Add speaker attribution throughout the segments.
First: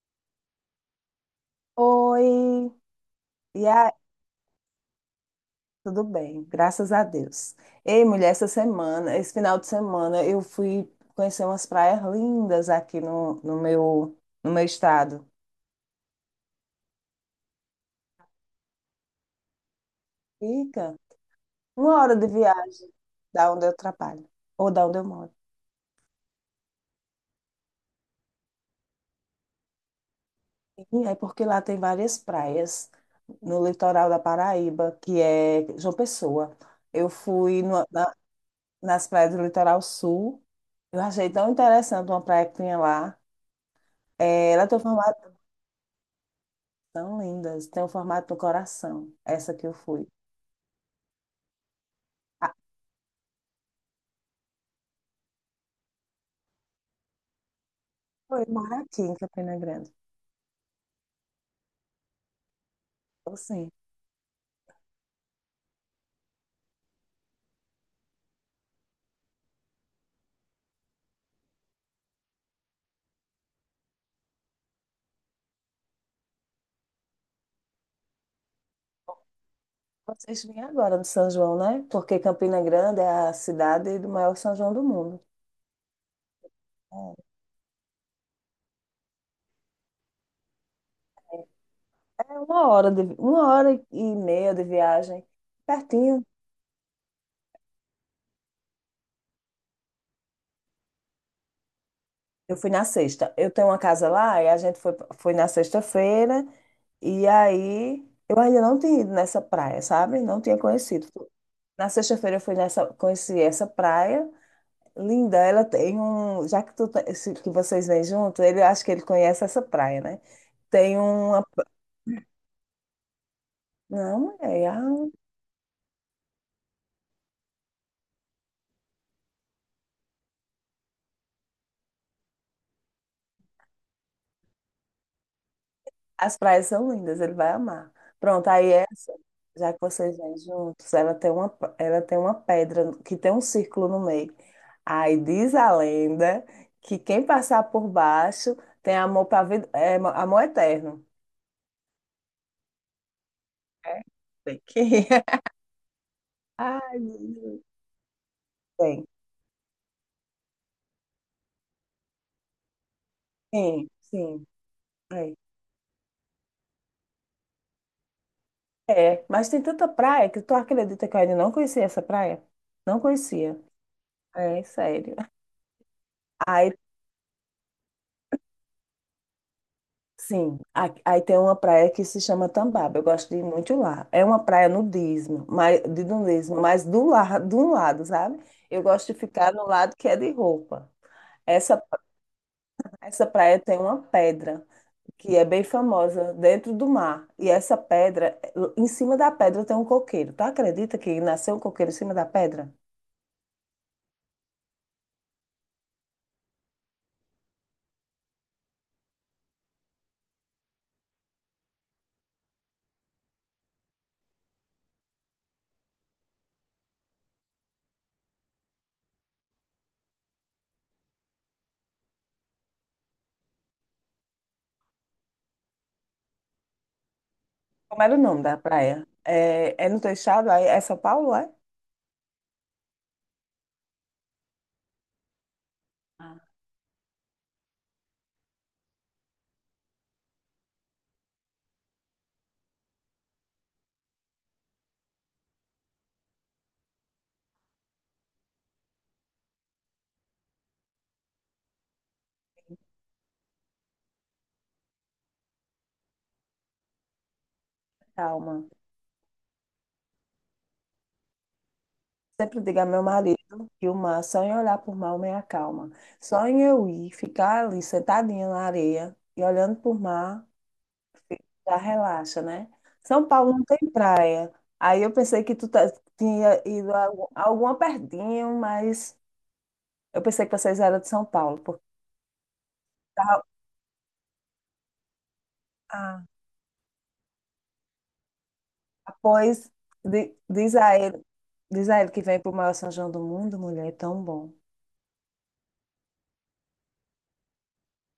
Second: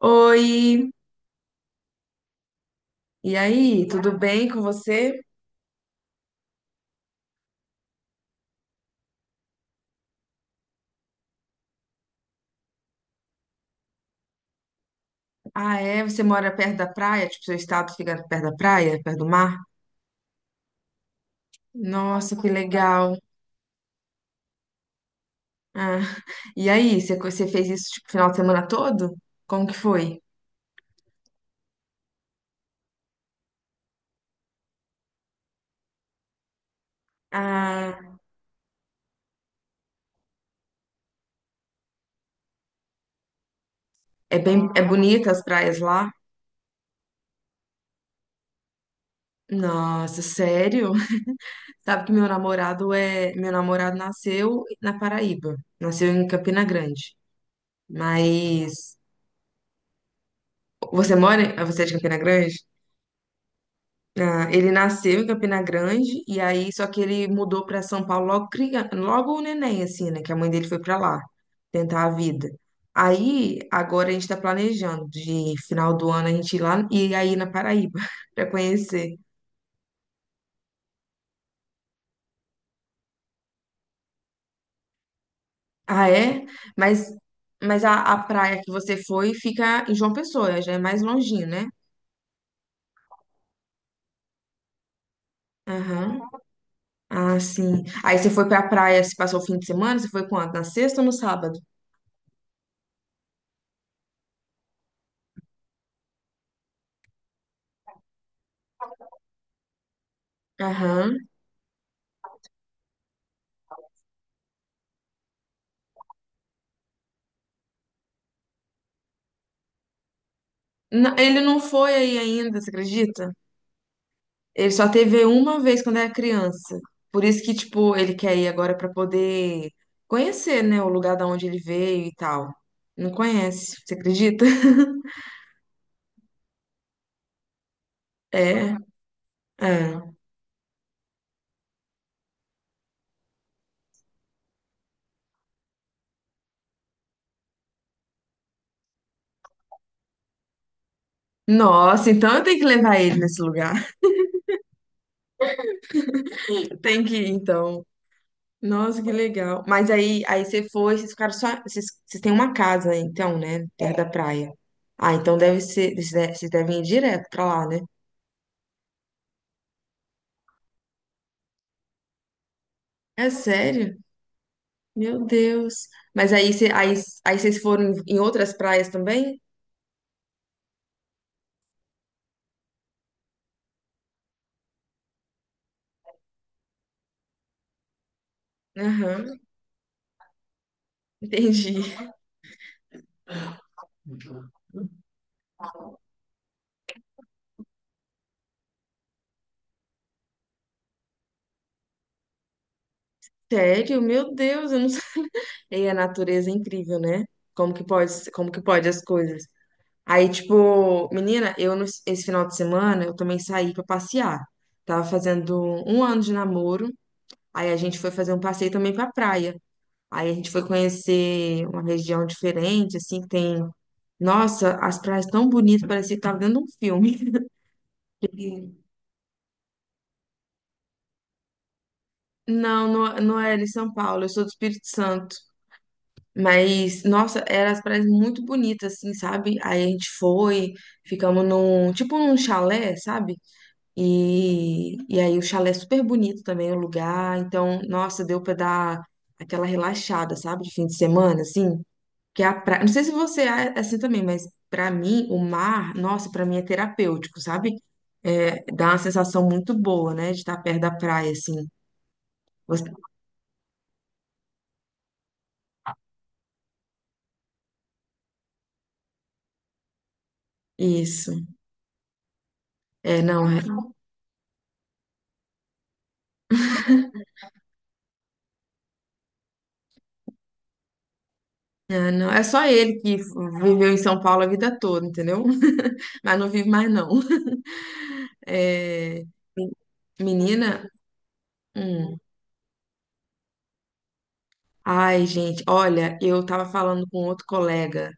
Speaker 1: Oi,
Speaker 2: Oi,
Speaker 1: e
Speaker 2: e
Speaker 1: aí,
Speaker 2: aí,
Speaker 1: tudo bem com você?
Speaker 2: tudo bem, graças a Deus. Ei, mulher, essa semana, esse final de semana, eu fui conhecer umas praias lindas aqui no meu estado.
Speaker 1: Ah, é? Você mora perto da praia? Tipo, seu estado fica perto da praia, perto do mar?
Speaker 2: Fica 1 hora de
Speaker 1: Nossa, que
Speaker 2: viagem
Speaker 1: legal.
Speaker 2: da onde eu trabalho, ou da onde eu moro.
Speaker 1: Ah, e aí, você fez isso tipo final de semana todo? Como que foi?
Speaker 2: E é porque lá tem várias praias no litoral da Paraíba, que é João Pessoa. Eu fui
Speaker 1: Ah,
Speaker 2: nas praias do litoral sul, eu achei tão interessante uma praia que tinha lá. É, ela tem um
Speaker 1: é bonita
Speaker 2: formato.
Speaker 1: as praias lá?
Speaker 2: São lindas. Tem o formato do coração. Essa que eu fui.
Speaker 1: Nossa, sério? Sabe que
Speaker 2: Ah,
Speaker 1: meu namorado nasceu na Paraíba, nasceu em Campina Grande.
Speaker 2: eu moro
Speaker 1: Mas
Speaker 2: aqui em Campina Grande.
Speaker 1: você é de Campina Grande?
Speaker 2: Então, sim.
Speaker 1: Ah, ele nasceu em Campina Grande e aí só que ele mudou para São Paulo logo o neném, assim, né? Que a mãe dele foi para lá tentar a vida. Aí agora a gente está planejando de final do ano a gente ir lá e aí na Paraíba para conhecer.
Speaker 2: Vocês vêm agora no São João, né? Porque Campina Grande é a cidade do maior São João do mundo.
Speaker 1: Ah, é? Mas,
Speaker 2: É
Speaker 1: mas a praia que você foi fica em João Pessoa, já é mais longinho, né?
Speaker 2: é, 1 hora e meia de viagem.
Speaker 1: Aham.
Speaker 2: Pertinho.
Speaker 1: Ah, sim. Aí você foi pra praia, se passou o fim de semana? Você foi quando? Na sexta ou no sábado?
Speaker 2: Eu fui na sexta. Eu tenho uma casa lá e a gente foi na sexta-feira. E aí eu ainda não tinha ido nessa praia, sabe? Não tinha conhecido.
Speaker 1: Aham.
Speaker 2: Na sexta-feira eu fui nessa, conheci essa praia. Linda, ela tem um. Já que, tu, tá- se- que vocês vêm junto, ele acho que ele conhece essa praia, né? Tem
Speaker 1: Ele
Speaker 2: uma.
Speaker 1: não foi aí ainda, você acredita?
Speaker 2: Não, é.
Speaker 1: Ele só teve uma vez quando era criança. Por isso que, tipo, ele quer ir agora pra poder conhecer, né, o lugar da onde ele veio e tal. Não conhece, você acredita?
Speaker 2: As praias são lindas, ele vai amar. Pronto, aí
Speaker 1: É,
Speaker 2: essa, já que
Speaker 1: é.
Speaker 2: vocês vêm juntos, ela tem uma pedra que tem um círculo no meio. Aí diz a lenda que quem passar por baixo tem amor para vida, amor eterno.
Speaker 1: Nossa, então eu tenho que levar ele nesse lugar.
Speaker 2: É? Tem que- Ai,
Speaker 1: Tem que ir,
Speaker 2: Jesus.
Speaker 1: então. Nossa,
Speaker 2: Tem.
Speaker 1: que legal. Mas aí você foi, vocês ficaram só. vocês têm uma casa, então, né?
Speaker 2: Sim,
Speaker 1: Perto, é, da
Speaker 2: sim.
Speaker 1: praia. Ah,
Speaker 2: É.
Speaker 1: então deve ser. Vocês devem ir direto pra lá, né?
Speaker 2: É, mas tem tanta praia que tu acredita que eu ainda não conhecia essa praia? Não
Speaker 1: É
Speaker 2: conhecia.
Speaker 1: sério?
Speaker 2: É, sério.
Speaker 1: Meu Deus. Mas aí,
Speaker 2: Aí,
Speaker 1: aí vocês foram em outras praias também?
Speaker 2: sim, aí tem uma praia que se chama Tambaba. Eu gosto de ir muito lá. É uma praia nudismo, mas, de nudismo, mas do lado, de um lado, sabe? Eu gosto de
Speaker 1: Aham,
Speaker 2: ficar no lado que é de roupa.
Speaker 1: entendi.
Speaker 2: Essa, essa praia tem uma pedra que é bem famosa dentro do mar. E essa pedra, em cima da pedra tem um coqueiro. Tu acredita que nasceu um coqueiro em cima da pedra?
Speaker 1: Sério? Meu Deus, eu não sei. E a natureza é incrível, né? Como que pode as coisas? Aí, tipo, menina, eu no- esse final de semana eu também saí pra passear. Tava fazendo um ano de namoro, aí a gente foi fazer um passeio também pra praia. Aí a gente foi conhecer uma região diferente, assim, que tem. Nossa, as praias tão bonitas, parecia que tava dentro de um filme.
Speaker 2: Como era o nome da praia? É no teu estado? Aí é São Paulo, é?
Speaker 1: Não, não, não era em São Paulo, eu sou do Espírito Santo.
Speaker 2: Ah,
Speaker 1: Mas, nossa, eram as praias muito bonitas, assim, sabe? Aí a gente foi, ficamos num, tipo num chalé, sabe? E aí o chalé é super bonito também, o lugar. Então, nossa, deu pra dar aquela relaxada, sabe? De fim de semana, assim. Que é a praia, não sei se você é assim também, mas pra mim, o mar, nossa, pra mim é terapêutico, sabe? É,
Speaker 2: calma.
Speaker 1: dá uma sensação muito boa, né? De estar perto da praia, assim.
Speaker 2: Sempre digo a
Speaker 1: Você-
Speaker 2: meu marido que o mar, só em olhar por mar, me acalma. Só em eu ir, ficar ali sentadinha na areia e olhando por mar,
Speaker 1: Isso.
Speaker 2: já relaxa, né?
Speaker 1: É,
Speaker 2: São
Speaker 1: não,
Speaker 2: Paulo
Speaker 1: é,
Speaker 2: não tem praia. Aí eu pensei que tinha ido a alguma pertinho, mas eu pensei que vocês eram de São Paulo. Porque
Speaker 1: é, não, é só ele que
Speaker 2: tá,
Speaker 1: viveu em São Paulo a vida toda, entendeu?
Speaker 2: ah,
Speaker 1: Mas não vive mais, não. É,
Speaker 2: pois di- diz
Speaker 1: menina,
Speaker 2: a ele, diz a ele
Speaker 1: hum,
Speaker 2: que vem pro maior São João do mundo, mulher, é tão bom.
Speaker 1: ai, gente, olha, eu tava falando com outro colega,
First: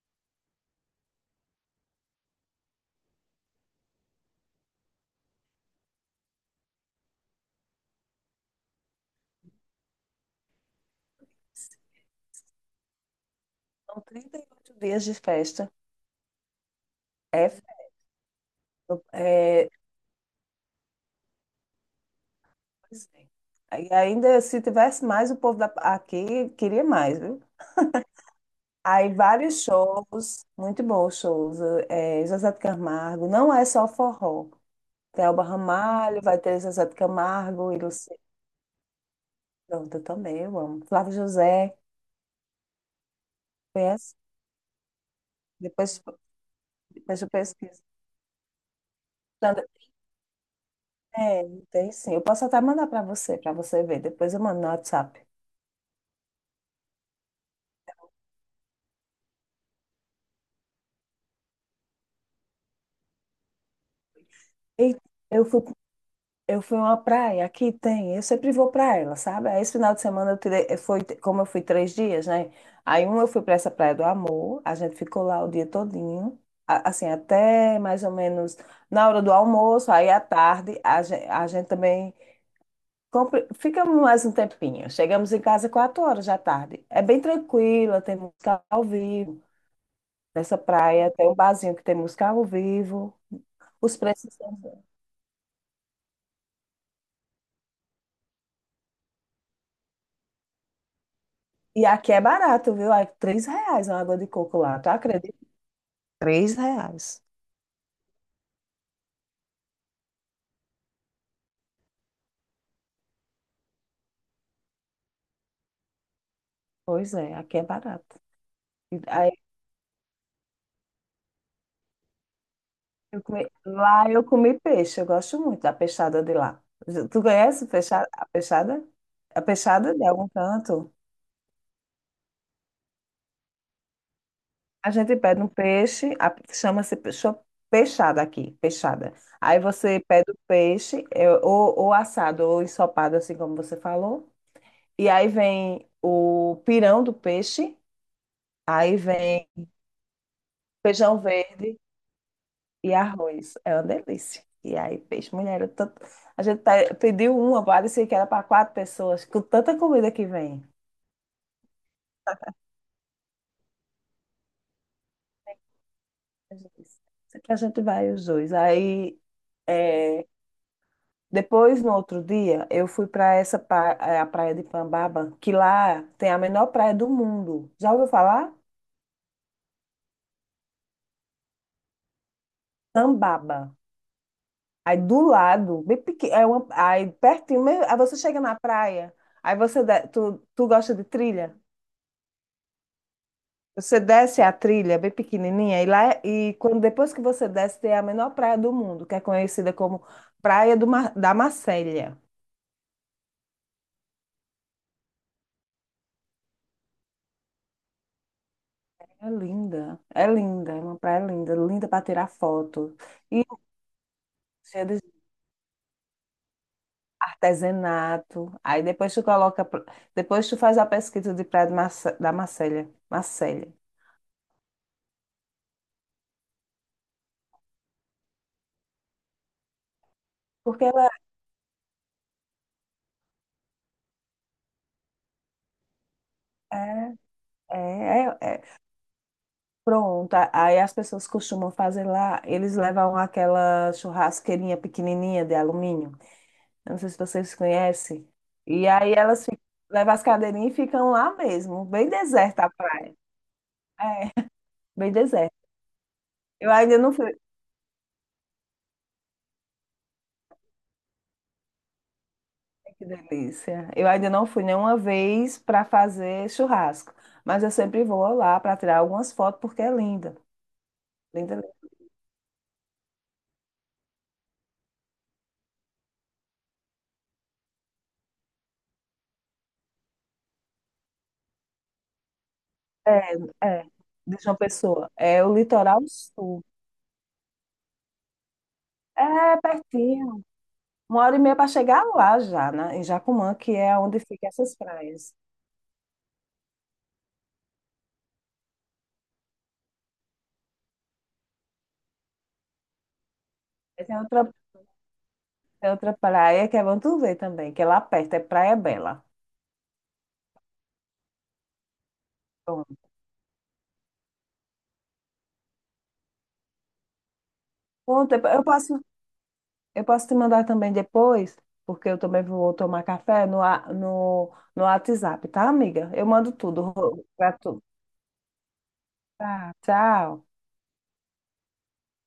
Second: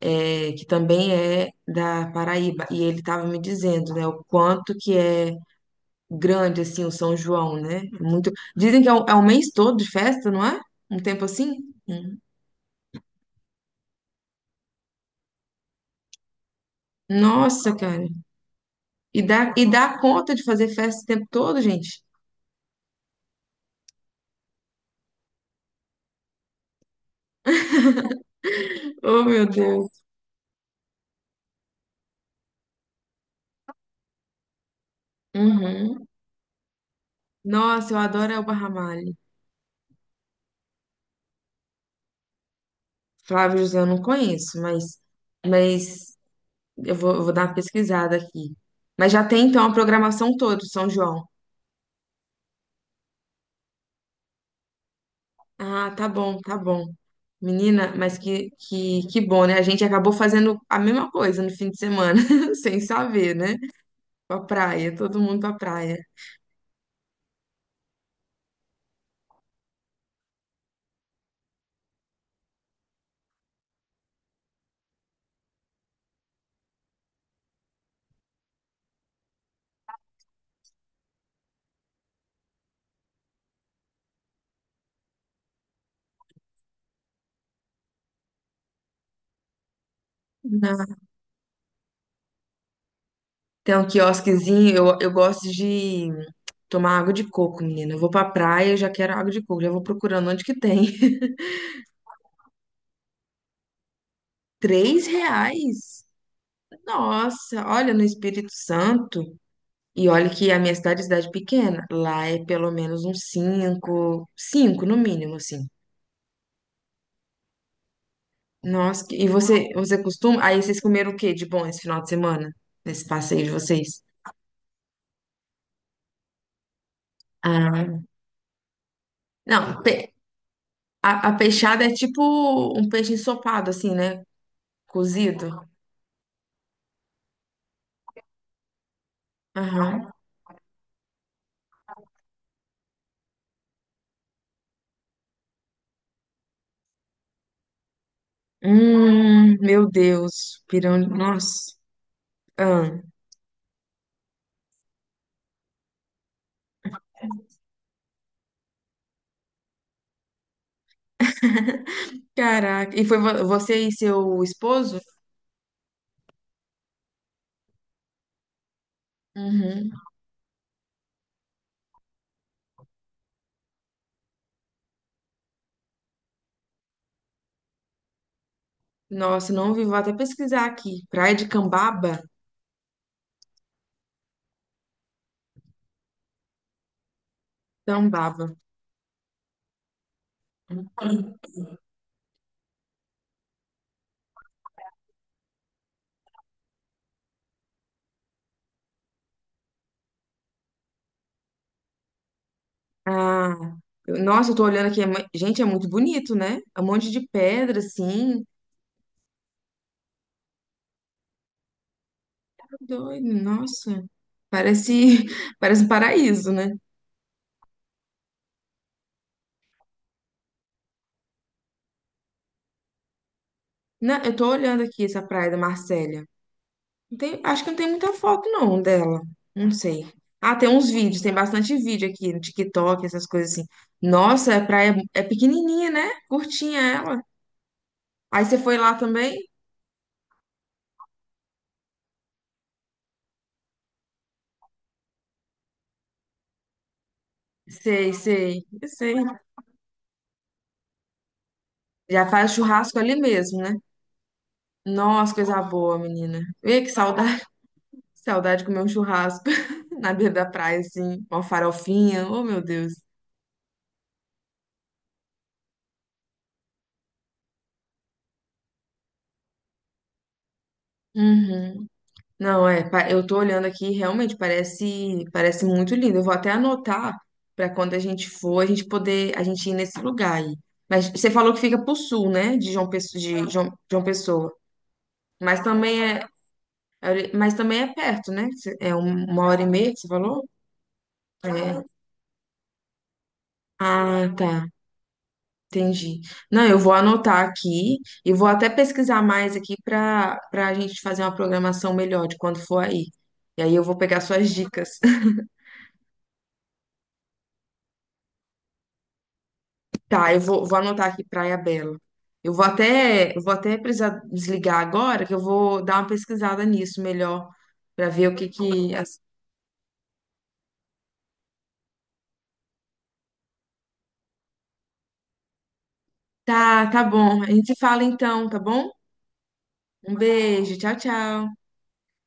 Speaker 1: é, que também é da Paraíba, e ele tava me dizendo, né, o quanto que é grande, assim, o São João, né? É muito, dizem que é o mês todo de festa, não é? Um tempo assim?
Speaker 2: São
Speaker 1: Hum.
Speaker 2: 38 dias de festa. É,
Speaker 1: Nossa,
Speaker 2: festa.
Speaker 1: cara. E dá, e
Speaker 2: É,
Speaker 1: dá conta de fazer festa o tempo todo, gente?
Speaker 2: pois é. Aí ainda se tivesse mais, aqui queria mais, viu? Aí
Speaker 1: Oh, meu
Speaker 2: vários
Speaker 1: Deus.
Speaker 2: shows, muito bons shows. É, José de Camargo, não é só forró. Tem Elba
Speaker 1: Uhum.
Speaker 2: Ramalho, vai ter José de Camargo, e
Speaker 1: Nossa, eu
Speaker 2: Luciano.
Speaker 1: adoro Elba Ramalho.
Speaker 2: Pronto, eu também, eu amo. Flávio José,
Speaker 1: Flávio José eu não
Speaker 2: conhece?
Speaker 1: conheço, mas,
Speaker 2: Depois,
Speaker 1: mas eu vou,
Speaker 2: depois
Speaker 1: eu
Speaker 2: eu
Speaker 1: vou dar uma
Speaker 2: pesquiso.
Speaker 1: pesquisada aqui. Mas já tem então
Speaker 2: Sandra-
Speaker 1: a programação toda, do São João.
Speaker 2: É, tem sim. Eu posso até mandar para você ver. Depois eu mando no WhatsApp.
Speaker 1: Ah, tá bom, tá bom. Menina, mas que bom, né? A gente acabou fazendo a mesma coisa no fim de semana, sem saber, né? Pra praia,
Speaker 2: E
Speaker 1: todo mundo
Speaker 2: eu
Speaker 1: pra
Speaker 2: fui
Speaker 1: praia.
Speaker 2: Eu fui a uma praia, aqui tem, eu sempre vou para ela, sabe? Aí esse final de semana eu tirei, foi, como eu fui 3 dias, né? Aí um eu fui para essa Praia do Amor, a gente ficou lá o dia todinho, assim, até mais ou menos na hora do almoço, aí à tarde a gente também ficamos mais um tempinho. Chegamos em casa 4 horas da tarde. É bem tranquila, tem música ao vivo. Nessa
Speaker 1: Ah,
Speaker 2: praia tem um barzinho que tem música ao vivo.
Speaker 1: tem um
Speaker 2: Os preços são.
Speaker 1: quiosquezinho, eu gosto de tomar água de coco, menina. Eu vou pra praia, eu já quero água de coco, já vou procurando onde que tem.
Speaker 2: E aqui é barato, viu? É R$ 3 uma água de coco lá, tu
Speaker 1: Três
Speaker 2: acredita?
Speaker 1: reais?
Speaker 2: R$ 3.
Speaker 1: Nossa, olha no Espírito Santo. E olha que a minha cidade é cidade pequena. Lá é pelo menos uns cinco, cinco no mínimo, assim.
Speaker 2: Pois é, aqui é barato. E
Speaker 1: Nossa, e
Speaker 2: aí,
Speaker 1: você costuma? Aí vocês comeram o quê de bom esse final de semana? Nesse passeio de vocês?
Speaker 2: lá eu comi peixe, eu gosto muito da peixada de lá. Tu conhece
Speaker 1: Ah,
Speaker 2: a peixada? A
Speaker 1: não,
Speaker 2: peixada de algum canto?
Speaker 1: a peixada é tipo um peixe ensopado, assim, né?
Speaker 2: A gente pede
Speaker 1: Cozido.
Speaker 2: um peixe, chama-se peixada aqui, peixada. Aí você
Speaker 1: Aham.
Speaker 2: pede o peixe, ou assado, ou ensopado, assim como você falou. E aí vem o pirão do peixe, aí vem
Speaker 1: Meu Deus, pirão,
Speaker 2: feijão
Speaker 1: nossa.
Speaker 2: verde. E
Speaker 1: Ah,
Speaker 2: arroz, é uma delícia. E aí, peixe, mulher, eu tanto... a gente pediu uma, parecia que era para 4 pessoas, com tanta comida que vem.
Speaker 1: caraca. E foi você e seu esposo?
Speaker 2: A gente disse, "Isso aqui a gente vai os dois. Aí,
Speaker 1: Uhum.
Speaker 2: é, depois, no outro dia, eu fui para essa a praia de Pambaba, que lá tem a menor praia do mundo. Já ouviu falar?
Speaker 1: Nossa, não vi, vou até pesquisar aqui. Praia de Cambaba?
Speaker 2: Pambaba. Aí do lado, bem pequeno, aí pertinho, aí você chega
Speaker 1: Cambaba.
Speaker 2: na praia, aí você, de- tu, tu gosta de trilha? Você desce a trilha bem pequenininha e e quando depois que você desce tem a menor praia do mundo, que é conhecida como Praia da Macélia.
Speaker 1: Ah, nossa, eu tô olhando aqui. Gente, é muito bonito, né? É um monte de pedra, assim.
Speaker 2: É linda, é linda, é uma praia linda, linda para tirar
Speaker 1: Tá
Speaker 2: foto.
Speaker 1: doido,
Speaker 2: E
Speaker 1: nossa.
Speaker 2: cheia
Speaker 1: Parece,
Speaker 2: de
Speaker 1: parece um paraíso, né?
Speaker 2: artesanato. Aí depois depois tu faz a pesquisa de Praia da Macélia, Macélia.
Speaker 1: Não, eu tô olhando aqui essa praia da Marcélia. Acho que não tem muita foto, não, dela. Não sei. Ah, tem
Speaker 2: Porque
Speaker 1: uns
Speaker 2: ela
Speaker 1: vídeos, tem bastante vídeo aqui no TikTok, essas coisas assim. Nossa, a praia é pequenininha, né? Curtinha
Speaker 2: é,
Speaker 1: ela.
Speaker 2: é,
Speaker 1: Aí
Speaker 2: é,
Speaker 1: você foi
Speaker 2: é.
Speaker 1: lá também?
Speaker 2: Pronta. Aí as pessoas costumam fazer lá, eles levam aquela churrasqueirinha pequenininha de alumínio. Eu não sei se vocês
Speaker 1: Sei,
Speaker 2: conhecem.
Speaker 1: sei,
Speaker 2: E
Speaker 1: eu
Speaker 2: aí
Speaker 1: sei.
Speaker 2: elas ficam, levam as cadeirinhas e ficam lá mesmo, bem
Speaker 1: Já faz
Speaker 2: deserta a
Speaker 1: churrasco
Speaker 2: praia.
Speaker 1: ali mesmo, né?
Speaker 2: É, bem
Speaker 1: Nossa,
Speaker 2: deserta.
Speaker 1: coisa boa, menina.
Speaker 2: Eu
Speaker 1: Vê que
Speaker 2: ainda não fui.
Speaker 1: saudade, saudade de comer um churrasco na beira da praia, assim, uma farofinha. Oh, meu Deus.
Speaker 2: Ai, que delícia. Eu ainda não fui nenhuma vez para fazer churrasco, mas eu sempre vou lá para tirar algumas fotos porque é linda. Linda, linda.
Speaker 1: Uhum. Não, é, eu tô olhando aqui, e realmente parece muito lindo. Eu vou até anotar pra quando a gente for, a gente poder, a gente ir nesse lugar aí. Mas você falou que fica pro sul, né? De João Pessoa,
Speaker 2: É,
Speaker 1: de João,
Speaker 2: é.
Speaker 1: João
Speaker 2: De
Speaker 1: Pessoa.
Speaker 2: João Pessoa. É o
Speaker 1: Mas
Speaker 2: litoral
Speaker 1: também é,
Speaker 2: sul.
Speaker 1: mas também é perto, né? Uma
Speaker 2: É
Speaker 1: hora e meia que você
Speaker 2: pertinho.
Speaker 1: falou?
Speaker 2: 1 hora e meia para
Speaker 1: É.
Speaker 2: chegar lá já, né? Em Jacumã, que é onde
Speaker 1: Ah,
Speaker 2: ficam
Speaker 1: tá.
Speaker 2: essas praias.
Speaker 1: Entendi. Não, eu vou anotar aqui e vou até pesquisar mais aqui para a gente fazer uma programação melhor de quando for aí. E aí eu vou
Speaker 2: Aí
Speaker 1: pegar suas dicas.
Speaker 2: Tem outra praia que é Vantuvé também, que é lá perto, é Praia Bela.
Speaker 1: Tá, eu vou anotar aqui Praia Bela. Eu vou
Speaker 2: Pronto.
Speaker 1: até, eu vou até precisar desligar agora, que eu vou dar uma pesquisada nisso melhor, para ver o
Speaker 2: Pronto, eu
Speaker 1: que
Speaker 2: eu
Speaker 1: que.
Speaker 2: posso, eu posso te mandar também depois, porque eu também vou tomar café no WhatsApp, tá, amiga? Eu mando tudo
Speaker 1: Tá, tá bom. A
Speaker 2: pra
Speaker 1: gente se
Speaker 2: tu.
Speaker 1: fala então, tá bom?
Speaker 2: Tá,
Speaker 1: Um
Speaker 2: tchau.
Speaker 1: beijo, tchau, tchau.